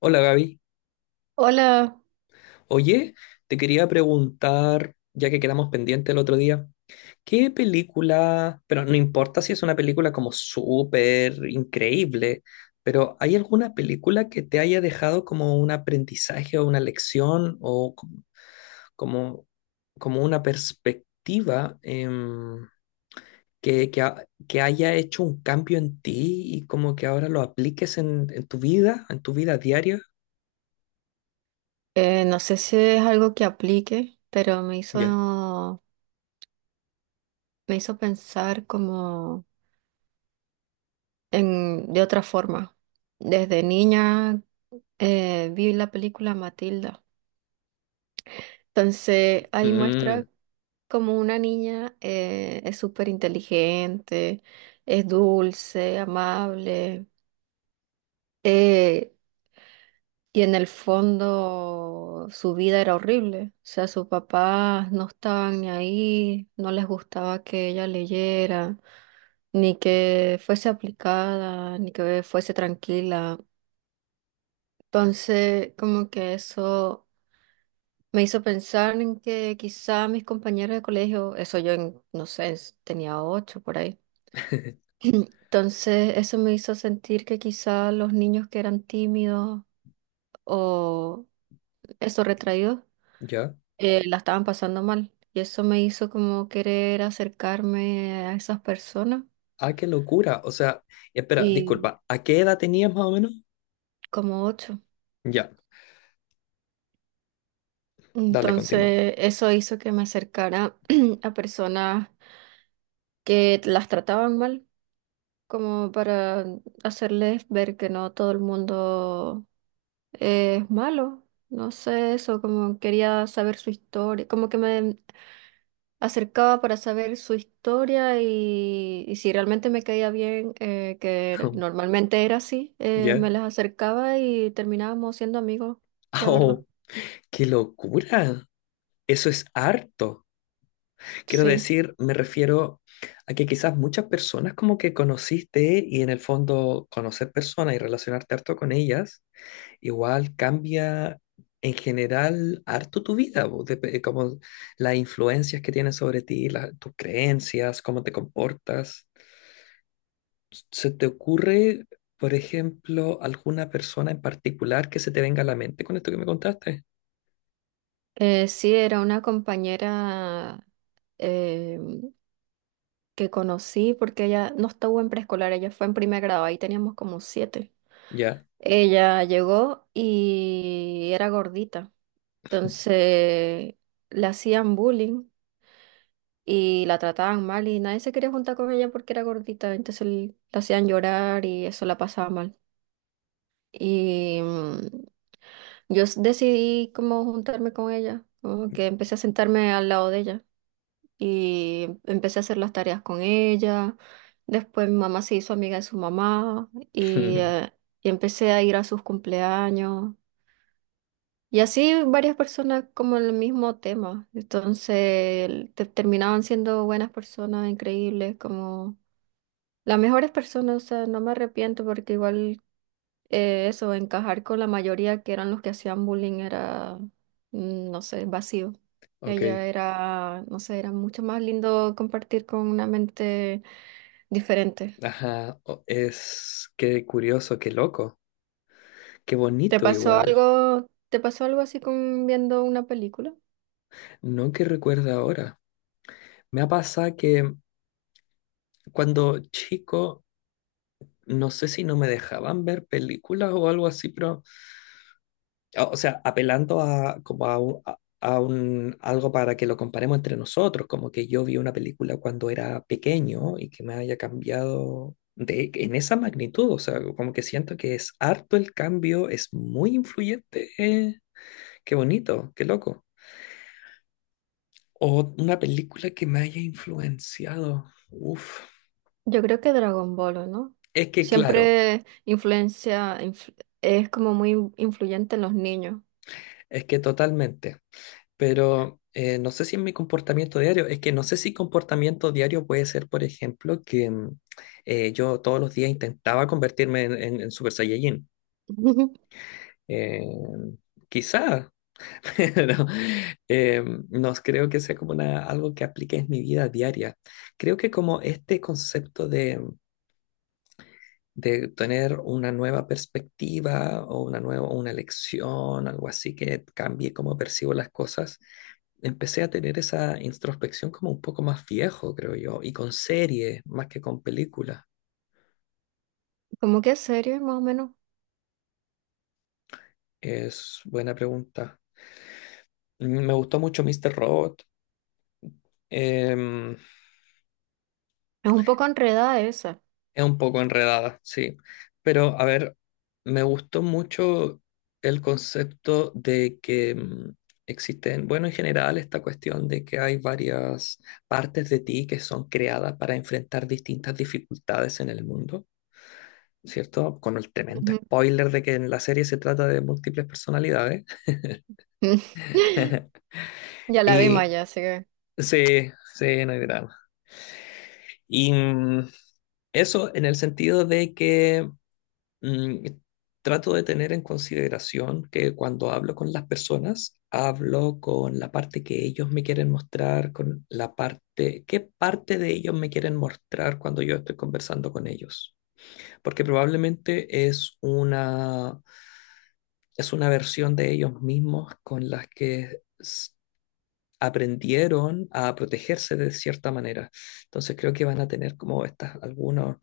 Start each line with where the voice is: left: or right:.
left: Hola, Gaby.
right: Hola,
left: Oye, te quería preguntar, ya que quedamos pendientes el otro día, ¿qué película... pero no importa si es una película como súper increíble, pero ¿hay alguna película que te haya dejado como un aprendizaje o una lección o como, como una perspectiva que haya hecho un cambio en ti y como que ahora lo apliques en tu vida diaria?
right: no sé si es algo que aplique, pero me
left: Ya.
right: hizo, me hizo pensar como en, de otra forma. Desde niña vi la película Matilda. Entonces ahí muestra
left: Mm,
right: como una niña es súper inteligente, es dulce, amable. Eh, y en el fondo su vida era horrible. O sea, sus papás no estaban ni ahí, no les gustaba que ella leyera, ni que fuese aplicada, ni que fuese tranquila. Entonces, como que eso me hizo pensar en que quizá mis compañeros de colegio, eso yo, no sé, tenía 8 por ahí. Entonces, eso me hizo sentir que quizá los niños que eran tímidos o esos retraídos,
left: ya.
right: la estaban pasando mal. Y eso me hizo como querer acercarme a esas personas.
left: Ah, qué locura. O sea, espera,
right: Y
left: disculpa, ¿a qué edad tenías más o menos?
right: como 8.
left: Ya, dale, continúa.
right: Entonces, eso hizo que me acercara a personas que las trataban mal, como para hacerles ver que no todo el mundo es malo. No sé, eso, como quería saber su historia, como que me acercaba para saber su historia y si realmente me caía bien, que normalmente era así, me
left: ¿Ya?
right: las acercaba y terminábamos siendo amigos, la verdad.
left: Oh, qué locura. Eso es harto. Quiero
right: Sí.
left: decir, me refiero a que quizás muchas personas como que conociste, y en el fondo, conocer personas y relacionarte harto con ellas igual cambia en general harto tu vida, po, como las influencias que tienen sobre ti, tus creencias, cómo te comportas. ¿Se te ocurre, por ejemplo, alguna persona en particular que se te venga a la mente con esto que me contaste?
right: Sí, era una compañera eh, que conocí porque ella no estuvo en preescolar, ella fue en primer grado, ahí teníamos como 7.
left: Ya.
right: Ella llegó y era gordita, entonces le hacían bullying y la trataban mal y nadie se quería juntar con ella porque era gordita, entonces la hacían llorar y eso la pasaba mal. Y yo decidí como juntarme con ella, como que empecé a sentarme al lado de ella. Y empecé a hacer las tareas con ella. Después mi mamá se hizo amiga de su mamá y empecé a ir a sus cumpleaños. Y así varias personas como el mismo tema. Entonces terminaban siendo buenas personas, increíbles, como las mejores personas. O sea, no me arrepiento porque igual eso, encajar con la mayoría que eran los que hacían bullying era, no sé, vacío. Ella
left: Ok.
right: era, no sé, era mucho más lindo compartir con una mente diferente.
left: Ajá. Es qué curioso, qué loco, qué bonito igual.
right: Te pasó algo así con viendo una película?
left: No que recuerda ahora. Me ha pasado que cuando chico, no sé si no me dejaban ver películas o algo así, pero... O sea, apelando a, como a, algo para que lo comparemos entre nosotros, como que yo vi una película cuando era pequeño y que me haya cambiado de, en esa magnitud. O sea, como que siento que es harto el cambio, es muy influyente. Qué bonito, qué loco. O una película que me haya influenciado, uf,
right: Yo creo que Dragon Ball, ¿o no?
left: es que claro,
right: Siempre influencia, influ- es como muy influyente en los niños.
left: es que totalmente. Pero no sé si en mi comportamiento diario, es que no sé si comportamiento diario puede ser, por ejemplo, que yo todos los días intentaba convertirme en Super Saiyajin. Eh, Quizá, pero eh, no creo que sea como una, algo que aplique en mi vida diaria. Creo que como este concepto de tener una nueva perspectiva o una nueva, una lección, algo así que cambie cómo percibo las cosas, empecé a tener esa introspección como un poco más viejo, creo yo, y con series más que con películas.
right: Como que es serio, más o menos.
left: Es buena pregunta. Mm, me gustó mucho Mr. Robot. Em,
right: Es un poco enredada esa.
left: es un poco enredada, sí. Pero, a ver, me gustó mucho el concepto de que existen, bueno, en general, esta cuestión de que hay varias partes de ti que son creadas para enfrentar distintas dificultades en el mundo, ¿cierto? Con el tremendo
right: Ujú.
left: spoiler de que en la serie se trata de múltiples personalidades.
right: Ya la vimos
left: Y
right: ya, así que
left: sí, sí, no hay drama. Y eso en el sentido de que mm, trato de tener en consideración que cuando hablo con las personas, hablo con la parte que ellos me quieren mostrar, con la parte, qué parte de ellos me quieren mostrar cuando yo estoy conversando con ellos. Porque probablemente es una versión de ellos mismos con las que aprendieron a protegerse de cierta manera. Entonces creo que van a tener como estas, algunos,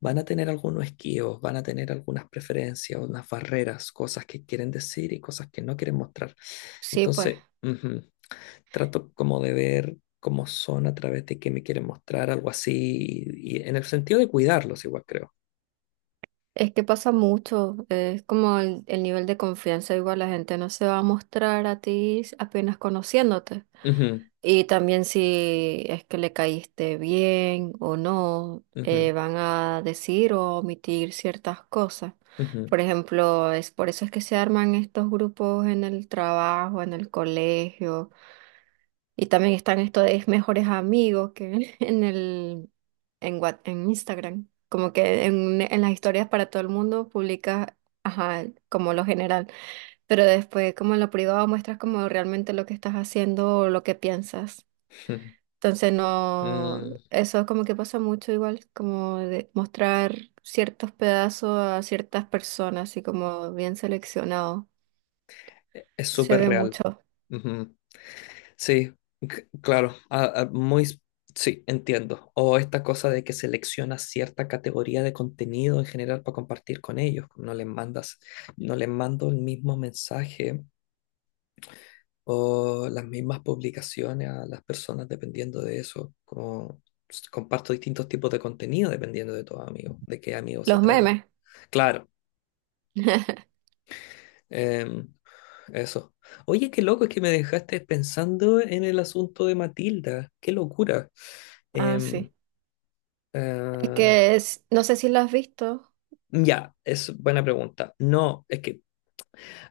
left: van a tener algunos esquivos, van a tener algunas preferencias, unas barreras, cosas que quieren decir y cosas que no quieren mostrar.
right: sí, pues.
left: Entonces, ujú, trato como de ver cómo son a través de qué me quieren mostrar, algo así, y en el sentido de cuidarlos igual, creo.
right: Es que pasa mucho, es como el nivel de confianza, igual la gente no se va a mostrar a ti apenas conociéndote.
left: Ujú,
right: Y también si es que le caíste bien o no,
left: ujú,
right: van a decir o omitir ciertas cosas.
left: ujú,
right: Por ejemplo, es por eso es que se arman estos grupos en el trabajo, en el colegio. Y también están estos de mejores amigos que en Instagram. Como que en las historias para todo el mundo publicas, ajá, como lo general. Pero después, como en lo privado, muestras como realmente lo que estás haciendo o lo que piensas.
left: ujú.
right: Entonces no,
left: Mm.
right: eso como que pasa mucho igual, como de mostrar ciertos pedazos a ciertas personas, así como bien seleccionado.
left: Es
right: Se
left: súper
right: ve
left: real.
right: mucho.
left: Ujú. Sí, claro, muy, sí, entiendo. O esta cosa de que seleccionas cierta categoría de contenido en general para compartir con ellos. No les mando el mismo mensaje o las mismas publicaciones a las personas dependiendo de eso. Como comparto distintos tipos de contenido dependiendo de tu amigo, de qué amigo se
right: Los
left: trata.
right: memes.
left: Claro. Em, Eso. Oye, qué loco es que me dejaste pensando en el asunto de Matilda. Qué locura.
right: Ah,
left: Em,
right: sí. Es
left: ah,
right: que no sé si lo has visto.
left: ya, es buena pregunta. No, es que,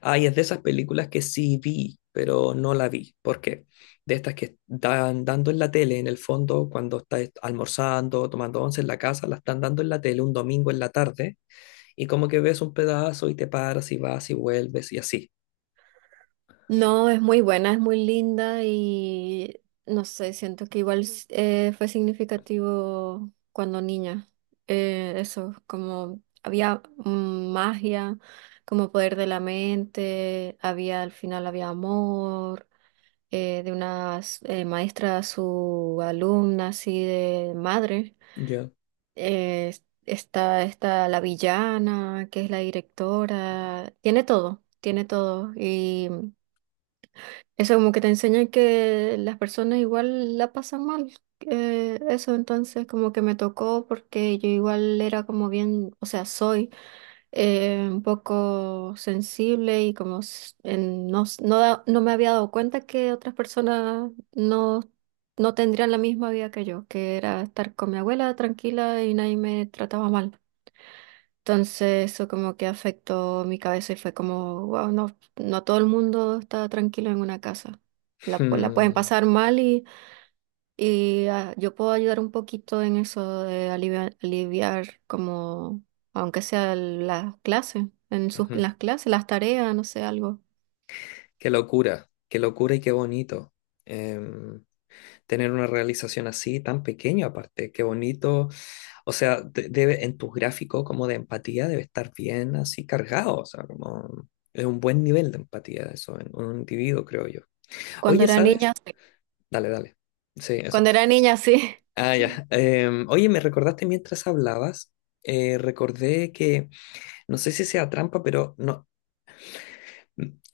left: ay, es de esas películas que sí vi, pero no la vi. ¿Por qué? De estas que están dando en la tele, en el fondo, cuando estás almorzando, tomando once en la casa, la están dando en la tele un domingo en la tarde, y como que ves un pedazo y te paras y vas y vuelves y así.
right: No, es muy buena, es muy linda y no sé, siento que igual fue significativo cuando niña. Eso, como había magia, como poder de la mente, había al final había amor de una maestra a su alumna, así de madre.
left: Ya.
right: Eh, está la villana, que es la directora, tiene todo y... Eso como que te enseña que las personas igual la pasan mal. Eso entonces como que me tocó porque yo igual era como bien, o sea, soy un poco sensible y como no, no, no me había dado cuenta que otras personas no, no tendrían la misma vida que yo, que era estar con mi abuela tranquila y nadie me trataba mal. Entonces eso como que afectó mi cabeza y fue como, wow, no, no todo el mundo está tranquilo en una casa. La pueden
left: Hmm,
right: pasar mal y ah, yo puedo ayudar un poquito en eso de aliviar, aliviar como, aunque sea las clases, en sus,
left: ujú.
right: las clases, las tareas, no sé, algo.
left: Qué locura y qué bonito. em, Tener una realización así, tan pequeña aparte, qué bonito. O sea, debe... en tu gráfico como de empatía debe estar bien así cargado. O sea, como es un buen nivel de empatía eso en un individuo, creo yo.
right: Cuando
left: Oye,
right: era niña,
left: ¿sabes?
right: sí.
left: Dale, dale. Sí, eso.
right: Cuando era niña, sí.
left: Ah, ya. Oye, me recordaste mientras hablabas, recordé que, no sé si sea trampa, pero no,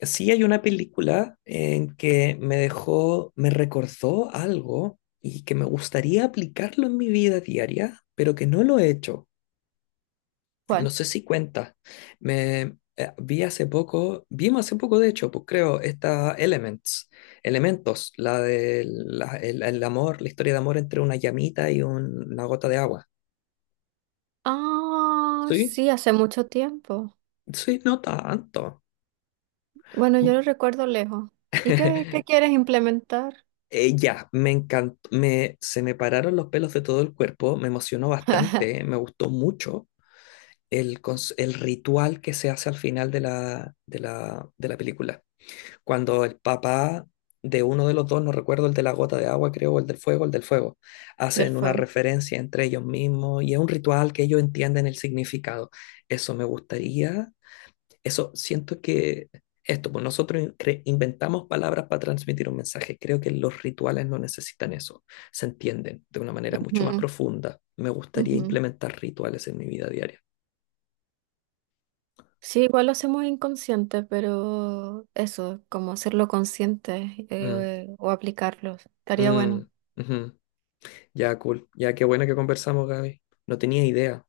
left: sí, hay una película en que me dejó, me recordó algo y que me gustaría aplicarlo en mi vida diaria, pero que no lo he hecho. No
right: ¿Cuál?
left: sé si cuenta. Me Vi hace poco, vimos hace poco, de hecho, pues creo, esta Elements, Elementos, la del la- el amor, la historia de amor entre una llamita y una gota de agua.
right: Ah,
left: Sí,
right: sí, hace mucho tiempo.
left: sí, no tanto.
right: Bueno, yo lo recuerdo lejos. ¿Y qué, qué quieres implementar
left: Ya, me encantó, me, se me pararon los pelos de todo el cuerpo, me emocionó bastante, me gustó mucho el ritual que se hace al final de de la película. Cuando el papá de uno de los dos, no recuerdo, el de la gota de agua, creo, o el del fuego,
right: del
left: hacen una
right: fuego?
left: referencia entre ellos mismos y es un ritual que ellos entienden el significado. Eso me gustaría eso siento que esto, pues nosotros inventamos palabras para transmitir un mensaje. Creo que los rituales no necesitan eso. Se entienden de una manera mucho más profunda. Me gustaría
right: Ujú.
left: implementar rituales en mi vida diaria.
right: Sí, igual lo hacemos inconsciente, pero eso, como hacerlo consciente
left: Mm,
right: o aplicarlo, estaría
left: mm,
right: bueno.
left: ujú. Ya, cool. Ya, qué bueno que conversamos, Gaby. No tenía idea.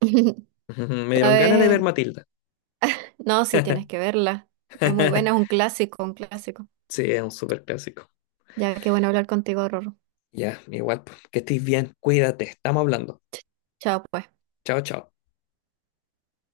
left: Ujú, ujú. Me
right: Cada
left: dieron ganas de ver
right: vez,
left: Matilda.
right: no, sí tienes que verla. Es muy buena, es un clásico, un clásico.
left: Sí, es un súper clásico.
right: Ya que bueno hablar contigo, Rorro.
left: Ya, igual, pues, que estés bien. Cuídate. Estamos hablando.
right: Chao, pues.
left: Chao, chao.